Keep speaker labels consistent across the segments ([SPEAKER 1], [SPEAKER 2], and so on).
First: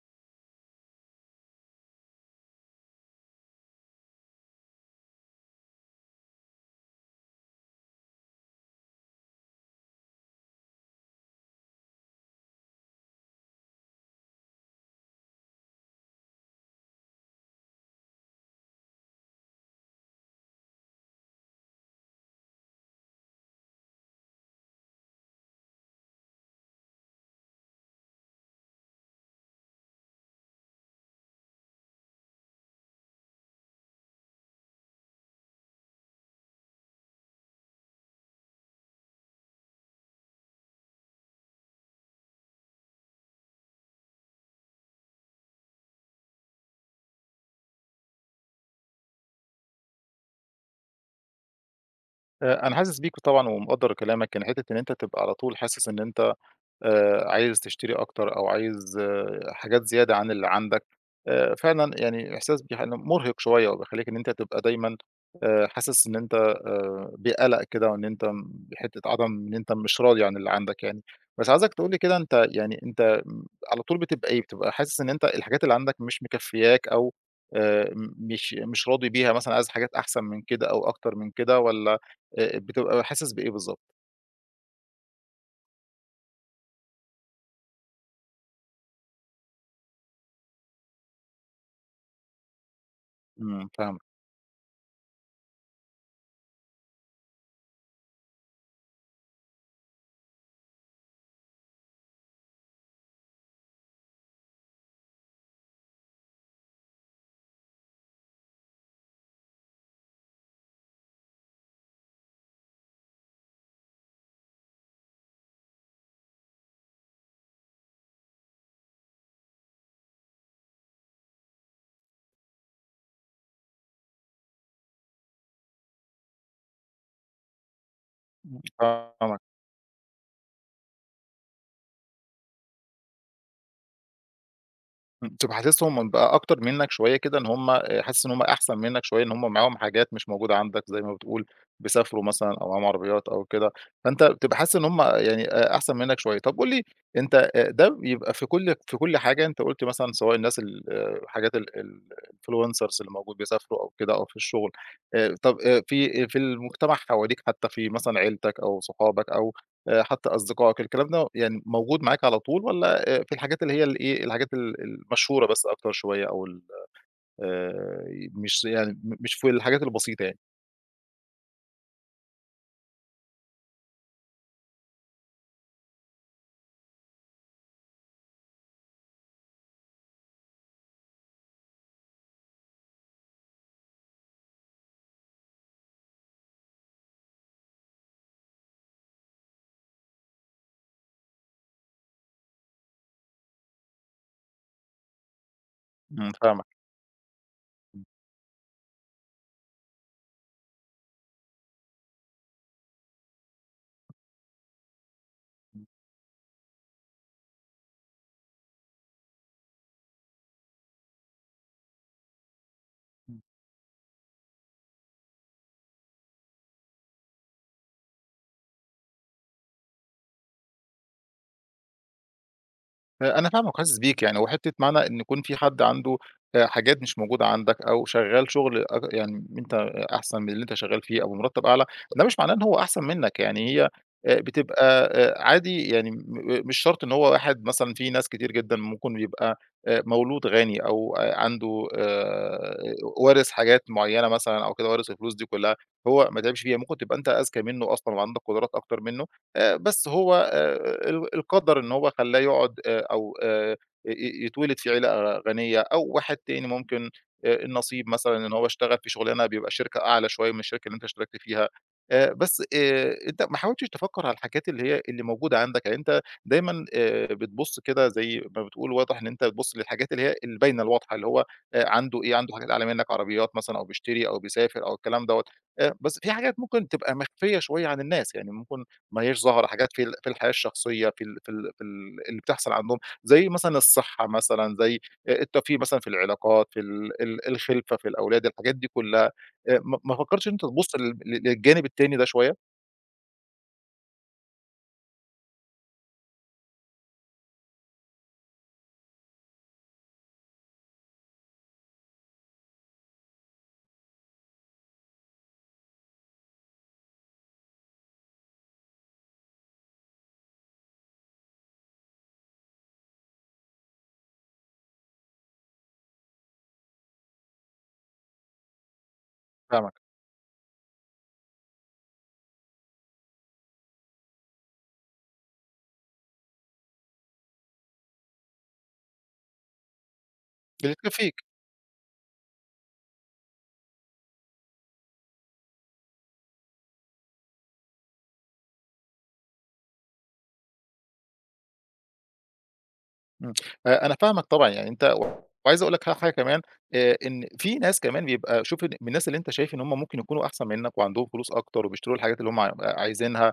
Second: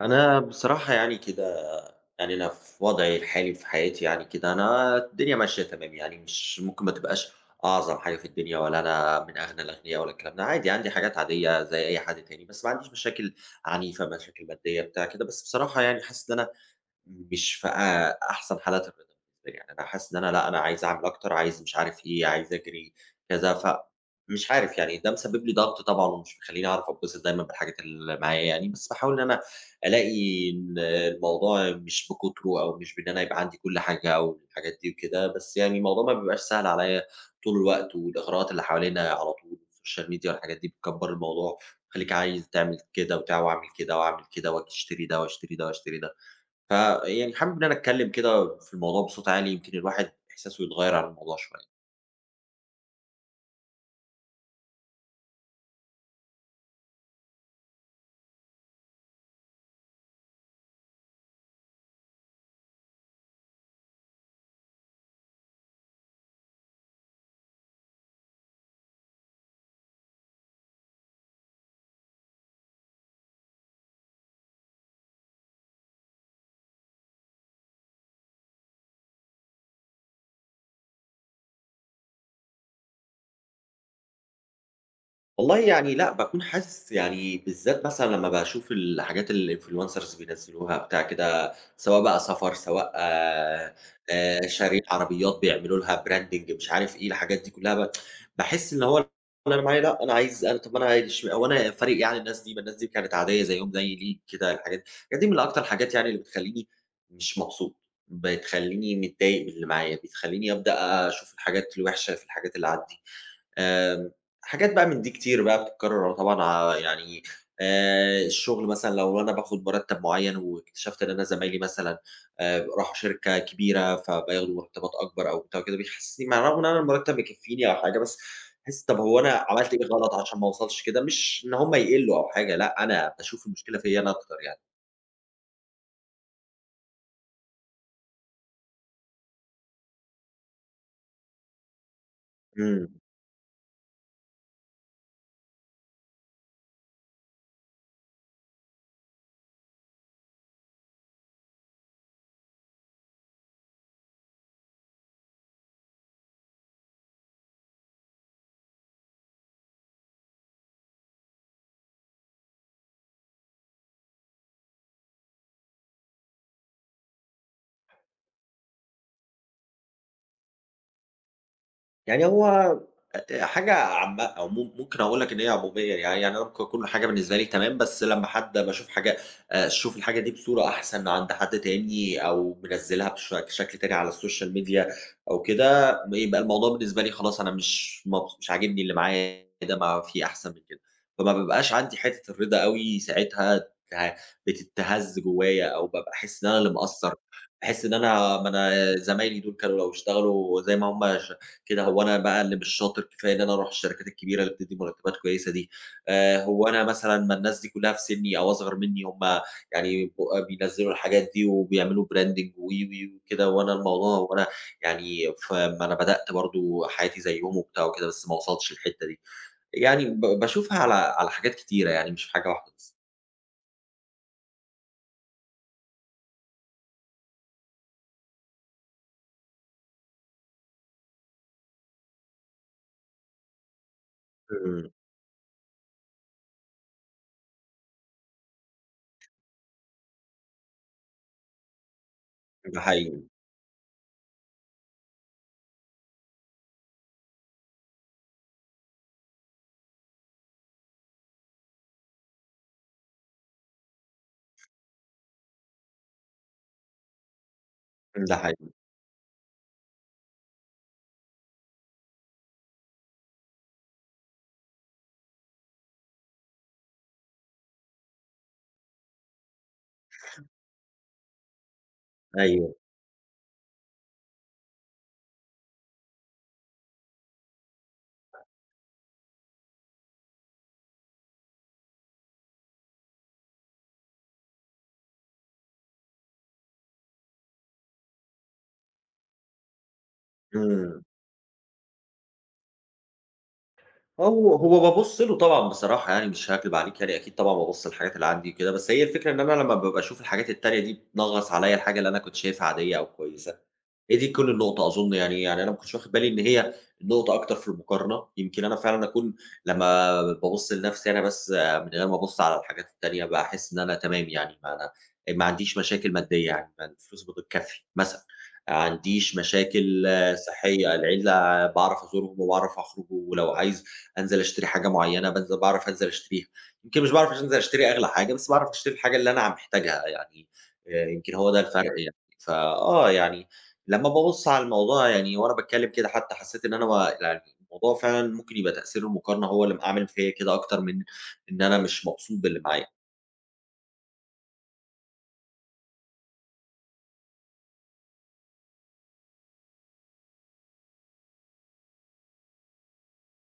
[SPEAKER 1] أنا بصراحة يعني كده. يعني أنا في وضعي الحالي في حياتي يعني كده أنا الدنيا ماشية تمام، يعني مش ممكن ما تبقاش أعظم حاجة في الدنيا، ولا أنا من أغنى الأغنياء ولا الكلام ده، عادي عندي حاجات عادية زي أي حد تاني، بس ما عنديش مشاكل عنيفة، مشاكل مادية بتاع كده. بس بصراحة يعني حاسس إن أنا مش في أحسن حالات الرضا بالنسبة لي، يعني أنا حاسس إن أنا لأ، أنا عايز أعمل أكتر، عايز مش عارف إيه، عايز أجري كذا، فمش عارف. يعني ده مسبب لي ضغط طبعًا، ومش مخلّيني أعرف أتبسط دايمًا بالحاجات اللي معايا يعني، بس باحاول إن أنا ألاقي إن الموضوع مش بكُتره، أو مش بإن أنا يبقى عندي كل حاجة أو الحاجات دي وكده، بس يعني الموضوع ما بيبقاش سهل عليّا طول الوقت. والإغراءات اللي حوالينا على طول، السوشيال ميديا والحاجات دي بتكبّر الموضوع، تخلّيك عايز تعمل كده، وأعمل كده وأعمل كده، وآجي أشتري ده وأشتري ده وأشتري ده. فيعني حابب إن أنا أتكلم كده في الموضوع بصوت عالي، يمكن الواحد إحساسه يتغيّر على الموضوع شوية.
[SPEAKER 2] أنا حاسس بيك طبعًا ومقدّر كلامك، يعني حتّة إن أنت تبقى على طول حاسس إن أنت عايز تشتري أكتر أو عايز حاجات زيادة عن اللي عندك. فعلًا يعني إحساس مُرهق شوية وبيخلّيك إن أنت تبقى دايمًا حاسس إن أنت بقلق كده وإن أنت بحتّة عدم إن أنت مش راضي عن اللي عندك يعني. بس عايزك تقول لي كده أنت يعني أنت على طول بتبقى إيه، بتبقى حاسس إن أنت الحاجات اللي عندك مش مكفّياك أو م مش مش راضي بيها مثلًا عايز حاجات أحسن من كده أو أكتر من كده والّا بتبقى حاسس بإيه بالضبط؟
[SPEAKER 1] والله يعني لأ، باكون حاسس يعني بالذات مثلًا لمّا باشوف الحاجات اللي الinfluencers بينزّلوها بتاع كده، سواء بقى سفر، سواء
[SPEAKER 2] إمم، فاهمك،
[SPEAKER 1] آآ شاريين عربيات بيعملوا لها branding، مش عارف إيه، الحاجات دي كلّها باحس إن هو اللي أنا معايا لأ، أنا عايز أنا، طَب ما أنا هو أنا فارق يعني الناس دي؟ ما الناس دي كانت عادية زيّهم زيّي، ليه كده الحاجات دي؟ الحاجات دي من أكتر الحاجات يعني اللي بتخلّيني مش مبسوط، بتخلّيني متضايق من اللي معايا، بتخلّيني أبدأ أشوف الحاجات الوحشة في الحاجات اللي عندي. آمم، حاجات بقى من دي كتير بقى بتتكرر طبعًا يعني، الشغل مثلًا لو أنا باخد مرتب معين واكتشفت إن أنا زمايلي مثلًا راحوا شركة كبيرة فبياخدوا مرتبات أكبر أو بتاع كده، بيحسسني مع الرغم إن أنا المرتب بيكفيني أو حاجة، بس باحس طب هو أنا
[SPEAKER 2] فاهمك.
[SPEAKER 1] عملت إيه غلط عشان ما اوصلش كده؟ مش إن هم يقلّوا أو حاجة، لأ، أنا باشوف المشكلة فيّا أنا أكتر يعني.
[SPEAKER 2] إمم، تبقى حاسسهم من بقى أكتر منّك شوية كده إن هم حاسس إن هم أحسن منّك شوية، إن هم معاهم حاجات مش موجودة عندك زي ما بتقول، بيسافروا مثلًا أو معاهم
[SPEAKER 1] إمم.
[SPEAKER 2] عربيات أو كده، فأنت بتبقى حاسس إن هم يعني أحسن منّك شوية. طب قُل لي أنت ده بيبقى في كل حاجة أنت قُلت مثلًا سواء الناس ال حاجات ال ال الinfluencers اللي موجود بيسافروا أو كده أو في الشغل، طب في في المجتمع حواليك حتى في مثلًا عيلتك أو صحابك أو حتى أصدقائك، الكلام ده يعني موجود معاك على طول والّا في الحاجات اللي هي الإيه، الحاجات ال المشهورة بس أكتر شوية أو ال مش يعني م مش في الحاجات البسيطة يعني.
[SPEAKER 1] يعني هو حاجة عامة، أو ممكن أقول لك إن هي عمومية يعني. يعني أنا ممكن كل حاجة بالنسبة لي تمام، بس لمّا حد باشوف حاجة، أشوف الحاجة دي بصورة أحسن عند حد تاني، أو منزّلها بشكل تاني على السوشيال ميديا أو كده، بيبقى الموضوع بالنسبة لي خلاص، أنا مش عاجبني اللي معايا ده، ما في أحسن من كده، فما بابقاش عندي حتة الرضا أوي ساعتها. بتتهز جوايا، أو بابقى
[SPEAKER 2] إمم،
[SPEAKER 1] أحس إن أنا اللي
[SPEAKER 2] فاهمك.
[SPEAKER 1] مقصّر. باحس إن
[SPEAKER 2] إمم،
[SPEAKER 1] أنا، ما أنا زمايلي دول كانوا لو اشتغلوا زي ما هم كده، هو أنا بقى اللي مش شاطر كفاية إن أنا أروح الشركات الكبيرة اللي بتدّي مرتبات كويسة دي،
[SPEAKER 2] إمم،
[SPEAKER 1] هو أنا مثلًا، ما الناس دي كلّها في سنّي أو أصغر منّي، هم يعني بينزّلوا الحاجات دي وبيعملوا branding، و، و،
[SPEAKER 2] إمم.
[SPEAKER 1] وكده، وأنا الموضوع وأنا يعني، فما أنا بدأت برضه حياتي زيّهم وبتاع وكده، بس ما وصلتش للحتّة دي، يعني باشوفها على على حاجات كتيرة يعني، مش في حاجة واحدة بس.
[SPEAKER 2] أنا فاهمك وحاسس بيك يعني، وحتّة معنى إن يكون في حد عنده حاجات مش موجودة عندك أو شغّال شغل أك يعني أنت أحسن من اللي أنت شغّال فيه أو بمرتّب أعلى، ده مش معناه إن هو أحسن منّك، يعني هي بتبقى
[SPEAKER 1] إمم.
[SPEAKER 2] عادي يعني م آه، مش شرط إن هو واحد مثلًا في ناس كتير جدًا ممكن يبقى مولود غني أو عنده
[SPEAKER 1] ده حقيقي.
[SPEAKER 2] وارث حاجات معيّنة مثلًا أو كده وارث الفلوس دي كلّها، هو ما تعبش فيها، ممكن تبقى أنت أذكى منّه أصلًا وعندك قدرات أكتر منّه. بس هو ال القدر إن هو خلّاه يقعد أو ي ي يتولد في عيلة غنية أو واحد تاني ممكن النصيب مثلًا
[SPEAKER 1] ده
[SPEAKER 2] إن هو
[SPEAKER 1] حقيقي.
[SPEAKER 2] اشتغل في شغلانة بيبقى شركة أعلى شوية من الشركة اللي أنت اشتركت فيها. بس أنت ما حاولتش تفكّر على الحاجات اللي هي اللي موجودة عندك، يعني أنت دايمًا بتبُص كده زي ما بتقول واضح إن أنت بتبُص للحاجات اللي هي الباينة الواضحة، اللي هو عنده إيه، عنده حاجات
[SPEAKER 1] أيوه.
[SPEAKER 2] أعلى منّك، عربيات مثلًا أو بيشتري أو بيسافر أو الكلام دوّة. بس في حاجات ممكن تبقى مخفية شوية عن الناس، يعني ممكن ما هياش ظاهرة، حاجات في الحياة الشخصية، في ال في ال في ال اللي بتحصل عندهم، زي مثلًا الصحة مثلًا، زي الترفيه مثلًا في العلاقات، في ال ال الخِلفة في الأولاد، الحاجات دي كلّها، ما فكّرتش إن أنت تبُص
[SPEAKER 1] إمم.
[SPEAKER 2] لل ل للجانب التاني ده شوية؟
[SPEAKER 1] آه، هو هو بابُص له طبعًا، بصراحة يعني مش هاكدب عليكِ، يعني أكيد طبعًا بابُص للحاجات اللي عندي وكده، بس هي الفكرة إن أنا لمّا بابقى أشوف الحاجات التانية دي بتنغّص عليّا الحاجة اللي أنا كنت شايفها عادية أو كويسة. هي دي كل النقطة أظُن يعني. يعني أنا ما كنتش واخد بالي إن هي النقطة أكتر في المقارنة، يمكن أنا فعلًا أكون لمّا بابُص لنَفْسي أنا بس آه، من غير ما أبُص على الحاجات التانية، باحس إن أنا تمام يعني. ما أنا ما عنديش مشاكل مادية يعني، ما الفلوس بتكفّي مثلًا، ما عنديش
[SPEAKER 2] فاهمك،
[SPEAKER 1] مشاكل آه، صحية، العيلة باعرف أزورهم، وباعرف أخرج، ولو عايز أنزل أشتري حاجة معيّنة، بانزل باعرف أنزل أشتريها، يمكن مش باعرف أنزل أشتري أغلى حاجة، بس باعرف أشتري الحاجة اللي أنا عم محتاجها يعني.
[SPEAKER 2] اللي تكفّيك،
[SPEAKER 1] يمكن هو ده الفرق أيوه. يعني، فآه يعني لمّا بابُص على الموضوع، يعني وأنا باتكلّم كده حتى، حسّيت إن أنا، ما يعني الموضوع فعلًا ممكن يبقى تأثير المقارنة هو اللي عامل فيّا كده، أكتر من إن أنا مش مبسوط باللي معايا.
[SPEAKER 2] إمم، أنا فاهمك طبعًا، يعني أنت وعايز أقول لك حاجة كمان، إن في ناس كمان بيبقى شوف إن من الناس اللي أنت شايف إن هُم ممكن يكونوا أحسن منّك وعندهم فلوس أكتر وبيشتروا الحاجات اللي هُم عايزينها.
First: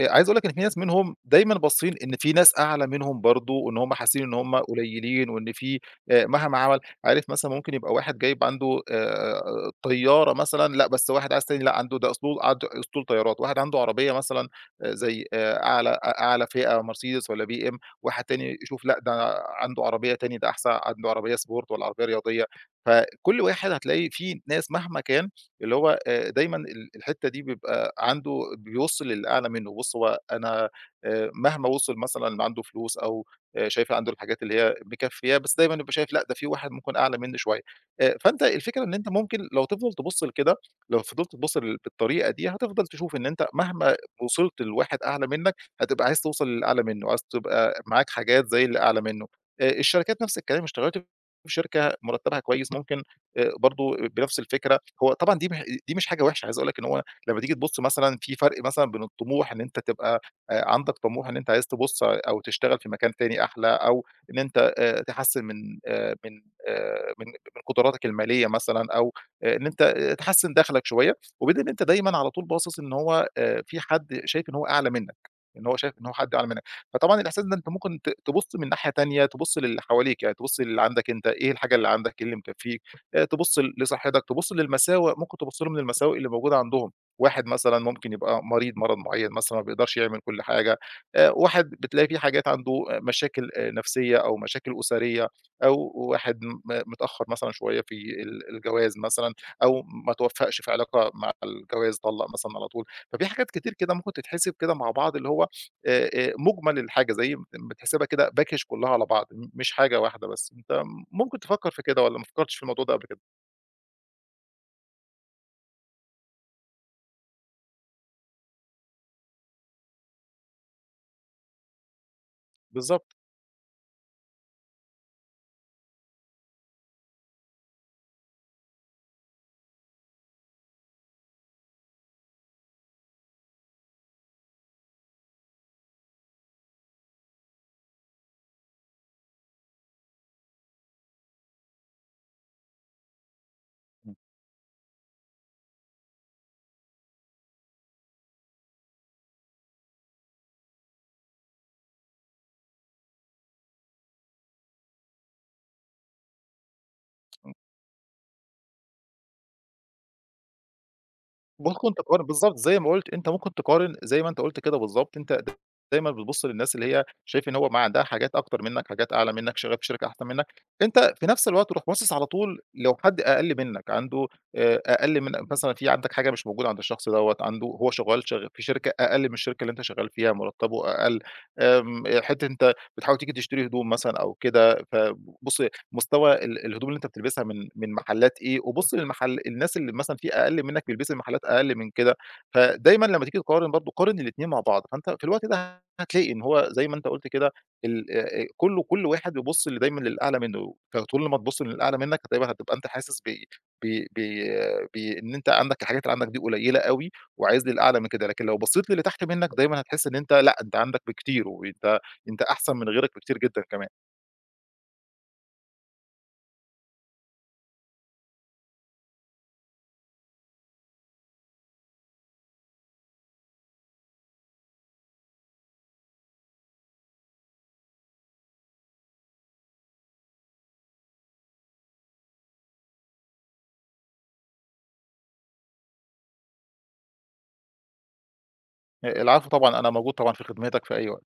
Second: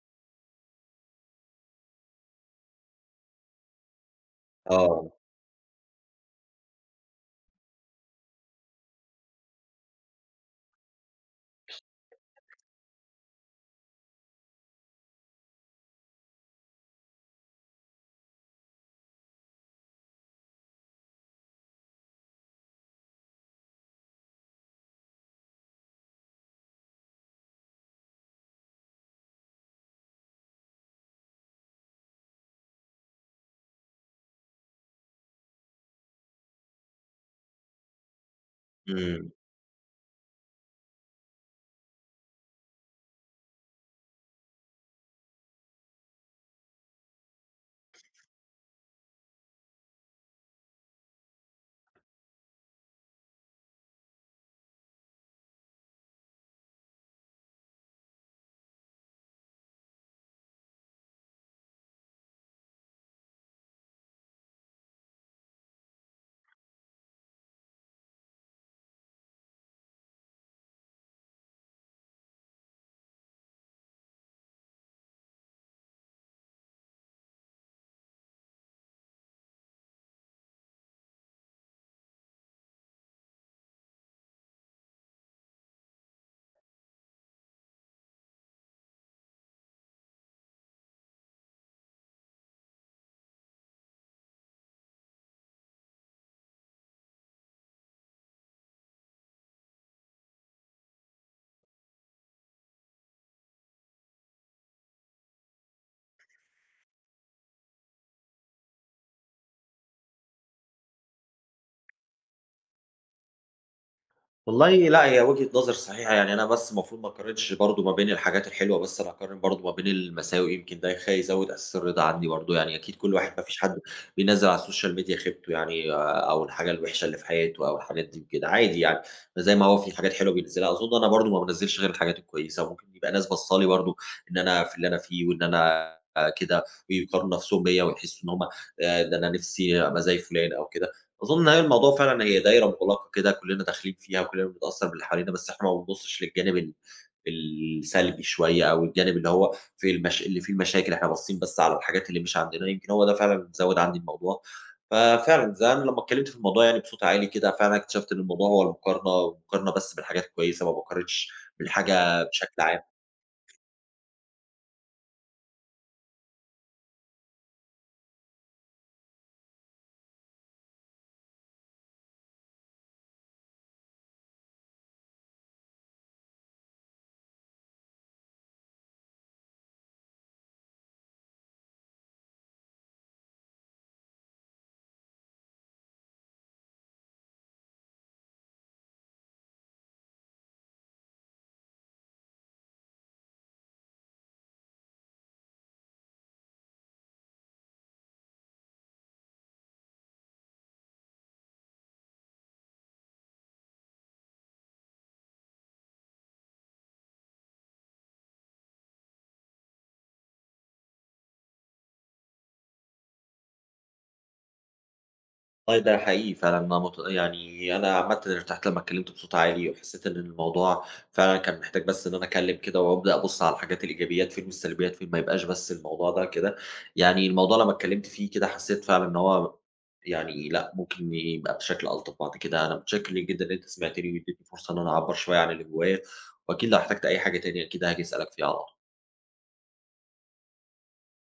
[SPEAKER 2] عايز اقول لك إن في ناس منهم دايمًا باصين إن في ناس أعلى منهم برضه، وإن هم حاسين إن هم
[SPEAKER 1] آه.
[SPEAKER 2] قليلين وإن في مهما عمل عارف مثلًا ممكن يبقى واحد جايب عنده طيارة مثلًا، لأ بس واحد عايز تاني لأ عنده ده أسطول عنده أسطول طيارات، واحد عنده عربية مثلًا زي أعلى أ أعلى فئة مرسيدس والّا BMW، واحد تاني يشوف لأ ده عنده عربية تاني ده أحسن عنده عربية sport والّا عربية رياضية، فكل واحد هتلاقي في ناس مهما كان اللي هو دايمًا الحتّة دي بيبقى عنده بيوصّل للي أعلى منّه، بُص هو أنا مهما وصل مثلًا اللي عنده فلوس أو شايف عنده الحاجات اللي هي مكفّياه، بس دايمًا يبقى شايف لأ ده في واحد ممكن أعلى منّي شوية، فأنت الفكرة إن أنت
[SPEAKER 1] إمم.
[SPEAKER 2] ممكن لو تفضل تبُص لكده، لو فضلت تبُص بالطريقة دي هتفضل تشوف إن أنت مهما وصلت لواحد أعلى منّك، عايز توصل للي أعلى منّه، عايز تبقى معاك حاجات زي اللي أعلى منّه، الشركات نفس الكلام، اشتغلت في شركة مرتّبها كويس ممكن برضه بنفس الفكرة. هو طبعًا دي مش حاجة وحشة، عايز أقول لك إن هو لمّا تيجي تبُص مثلًا في فرق مثلًا بين الطموح إن أنت تبقى عندك طموح إن أنت عايز تبُص أو تشتغل في مكان تاني أحلى، أو إن أنت تحسّن من آآ من آآ من من قدراتك المالية مثلًا، أو إن أنت آه، تحسّن دخلك شوية، وبين إن أنت دايمًا على طول باصص إن هو في حد شايف إن هو أعلى منّك، إن هو شايف إن هو حد أعلى منّك، فطبعًا الإحساس ده أنت ممكن تبُص من ناحية تانية، تبُص للي حواليك يعني، تبُص للي عندك أنت، إيه الحاجة اللي عندك، إيه اللي مكفّيك. تبُص ل لصحتك، تبُص للمساوئ، ممكن تبُص لهم للمساوئ اللي موجودة عندهم، واحد مثلًا ممكن يبقى مريض مرض معيّن مثلًا ما بيقدرش يعمل كل حاجة، واحد بتلاقي في حاجات عنده آه، مشاكل نفسية أو مشاكل أسرية، أو واحد متأخّر مثلًا شوية في الجواز مثلًا، أو ما توفّقش في علاقة مع الجواز، طلّق مثلًا على طول، ففي حاجات كتير كده ممكن تتحسب كده مع بعض اللي هو مُجمل الحاجة زي ما بتحسبها كده package كلّها على بعض، مش حاجة واحدة بس، أنت ممكن تفكّر في كده والّا ما فكّرتش في الموضوع ده قبل كده؟
[SPEAKER 1] والله لأ، هي وجهة نظر صحيحة، يعني أنا بس المفروض ما أقارنش برضه ما بين الحاجات الحلوة بس، أنا هاقارن برضه ما بين المساوئ، يمكن ده يزود إحساس الرضا عندي برضه، يعني أكيد كل
[SPEAKER 2] بالضبط،
[SPEAKER 1] واحد، ما فيش حد بينزّل على السوشيال ميديا خيبته يعني آه، أو الحاجة الوحشة اللي في حياته، أو الحاجات دي وكده، عادي يعني. زي ما هو في حاجات حلوة بينزّلها، أظن أنا برضه ما بانزّلش غير الحاجات الكويسة، وممكن يبقى ناس باصة لي برضه إن أنا في اللي أنا فيه، وإن أنا آه، كده، ويقارنوا نَفْسهم بيّا، ويحسّوا إن هم ده أنا نِفْسي أبقى زي فُلان أو كده. أظن أيوه، الموضوع فعلًا هي دايرة مُغلقة كده، كُلّنا داخلين فيها وكُلّنا بنتأثّر باللي حوالينا، بس إحنا ما بنبُصّش للجانب السلبي شوية، أو الجانب اللي هو في اللي فيه المشاكل، إحنا باصين بس على الحاجات اللي مش عندنا، يمكن هو ده فعلًا اللي مزوّد عندي الموضوع. ففعلًا زي أنا لمّا اتكلّمت في الموضوع يعني بصوت عالي كده، فعلًا اكتشفت إن الموضوع هو المقارنة، والمقارنة بس بالحاجات الكويسة، ما باقارنش
[SPEAKER 2] ممكن
[SPEAKER 1] بالحاجة
[SPEAKER 2] تقارن بالضبط،
[SPEAKER 1] بشكل
[SPEAKER 2] زي
[SPEAKER 1] عام.
[SPEAKER 2] ما قُلت أنت ممكن تقارن زي ما أنت قُلت كده بالضبط، أنت دايمًا بتبُص للناس اللي هي شايف إن هو ما عندها حاجات أكتر منك، حاجات أعلى منك، شغّال في شركة أحسن منك، أنت في نفس الوقت تروح باصص على طول لو حد أقل منك عنده أقل من مثلًا في عندك حاجة مش موجودة عند الشخص دوّة، عنده هو شغّال في شركة أقل من الشركة اللي أنت شغّال فيها، مرتبه أقل، آمم، حتّة أنت بتحاول تيجي تشتري هدوم مثلًا أو كده، فبُص مستوى الهدوم اللي أنت بتلبسها من محلات إيه، وبُص للمحل الناس اللي مثلًا في أقل منك بيلبسوا محلات أقل من كده، فدايمًا لمّا تيجي تقارن برضه قارن الاتنين مع بعض، فأنت في الوقت ده هتلاقي إن هو زي ما أنت قُلت كده ال كله كل واحد بيبُص دايمًا للأعلى منه، فطول ما تبُص للأعلى منك هتبقى أنت حاسس ب ب ب آه، بإن أنت عندك الحاجات اللي عندك دي قليلة أوي وعايز للأعلى من كده، لكن لو بصيت للي تحت منك دايمًا هتحس إن أنت لأ، أنت عندك بكتير وأنت أحسن من غيرك بكتير جدًا كمان.
[SPEAKER 1] والله ده حقيقي فعلًا. أنا يعني أنا عامةً ارتحت لمّا اتكلمت بصوت عالي، وحسيت إن الموضوع فعلًا كان محتاج بس إن أنا أتكلم كده، وأبدأ أبُص على الحاجات، الإيجابيات فين والسلبيات فين، ما يبقاش بس الموضوع ده كده. يعني الموضوع لمّا اتكلمت فيه كده حسيت فعلًا إن هو يعني لأ، ممكن يبقى بشكل ألطف بعد كده. أنا متشكر ليك جدًا إن أنت سمعتني، واديتني فرصة إن أنا أعبّر شوية عن اللي جوايا، وأكيد لو احتجت أي حاجة تاني أكيد هاجي أسألك فيها على طول.
[SPEAKER 2] العفو طبعًا، أنا موجود طبعًا في خدمتك في أي وقت.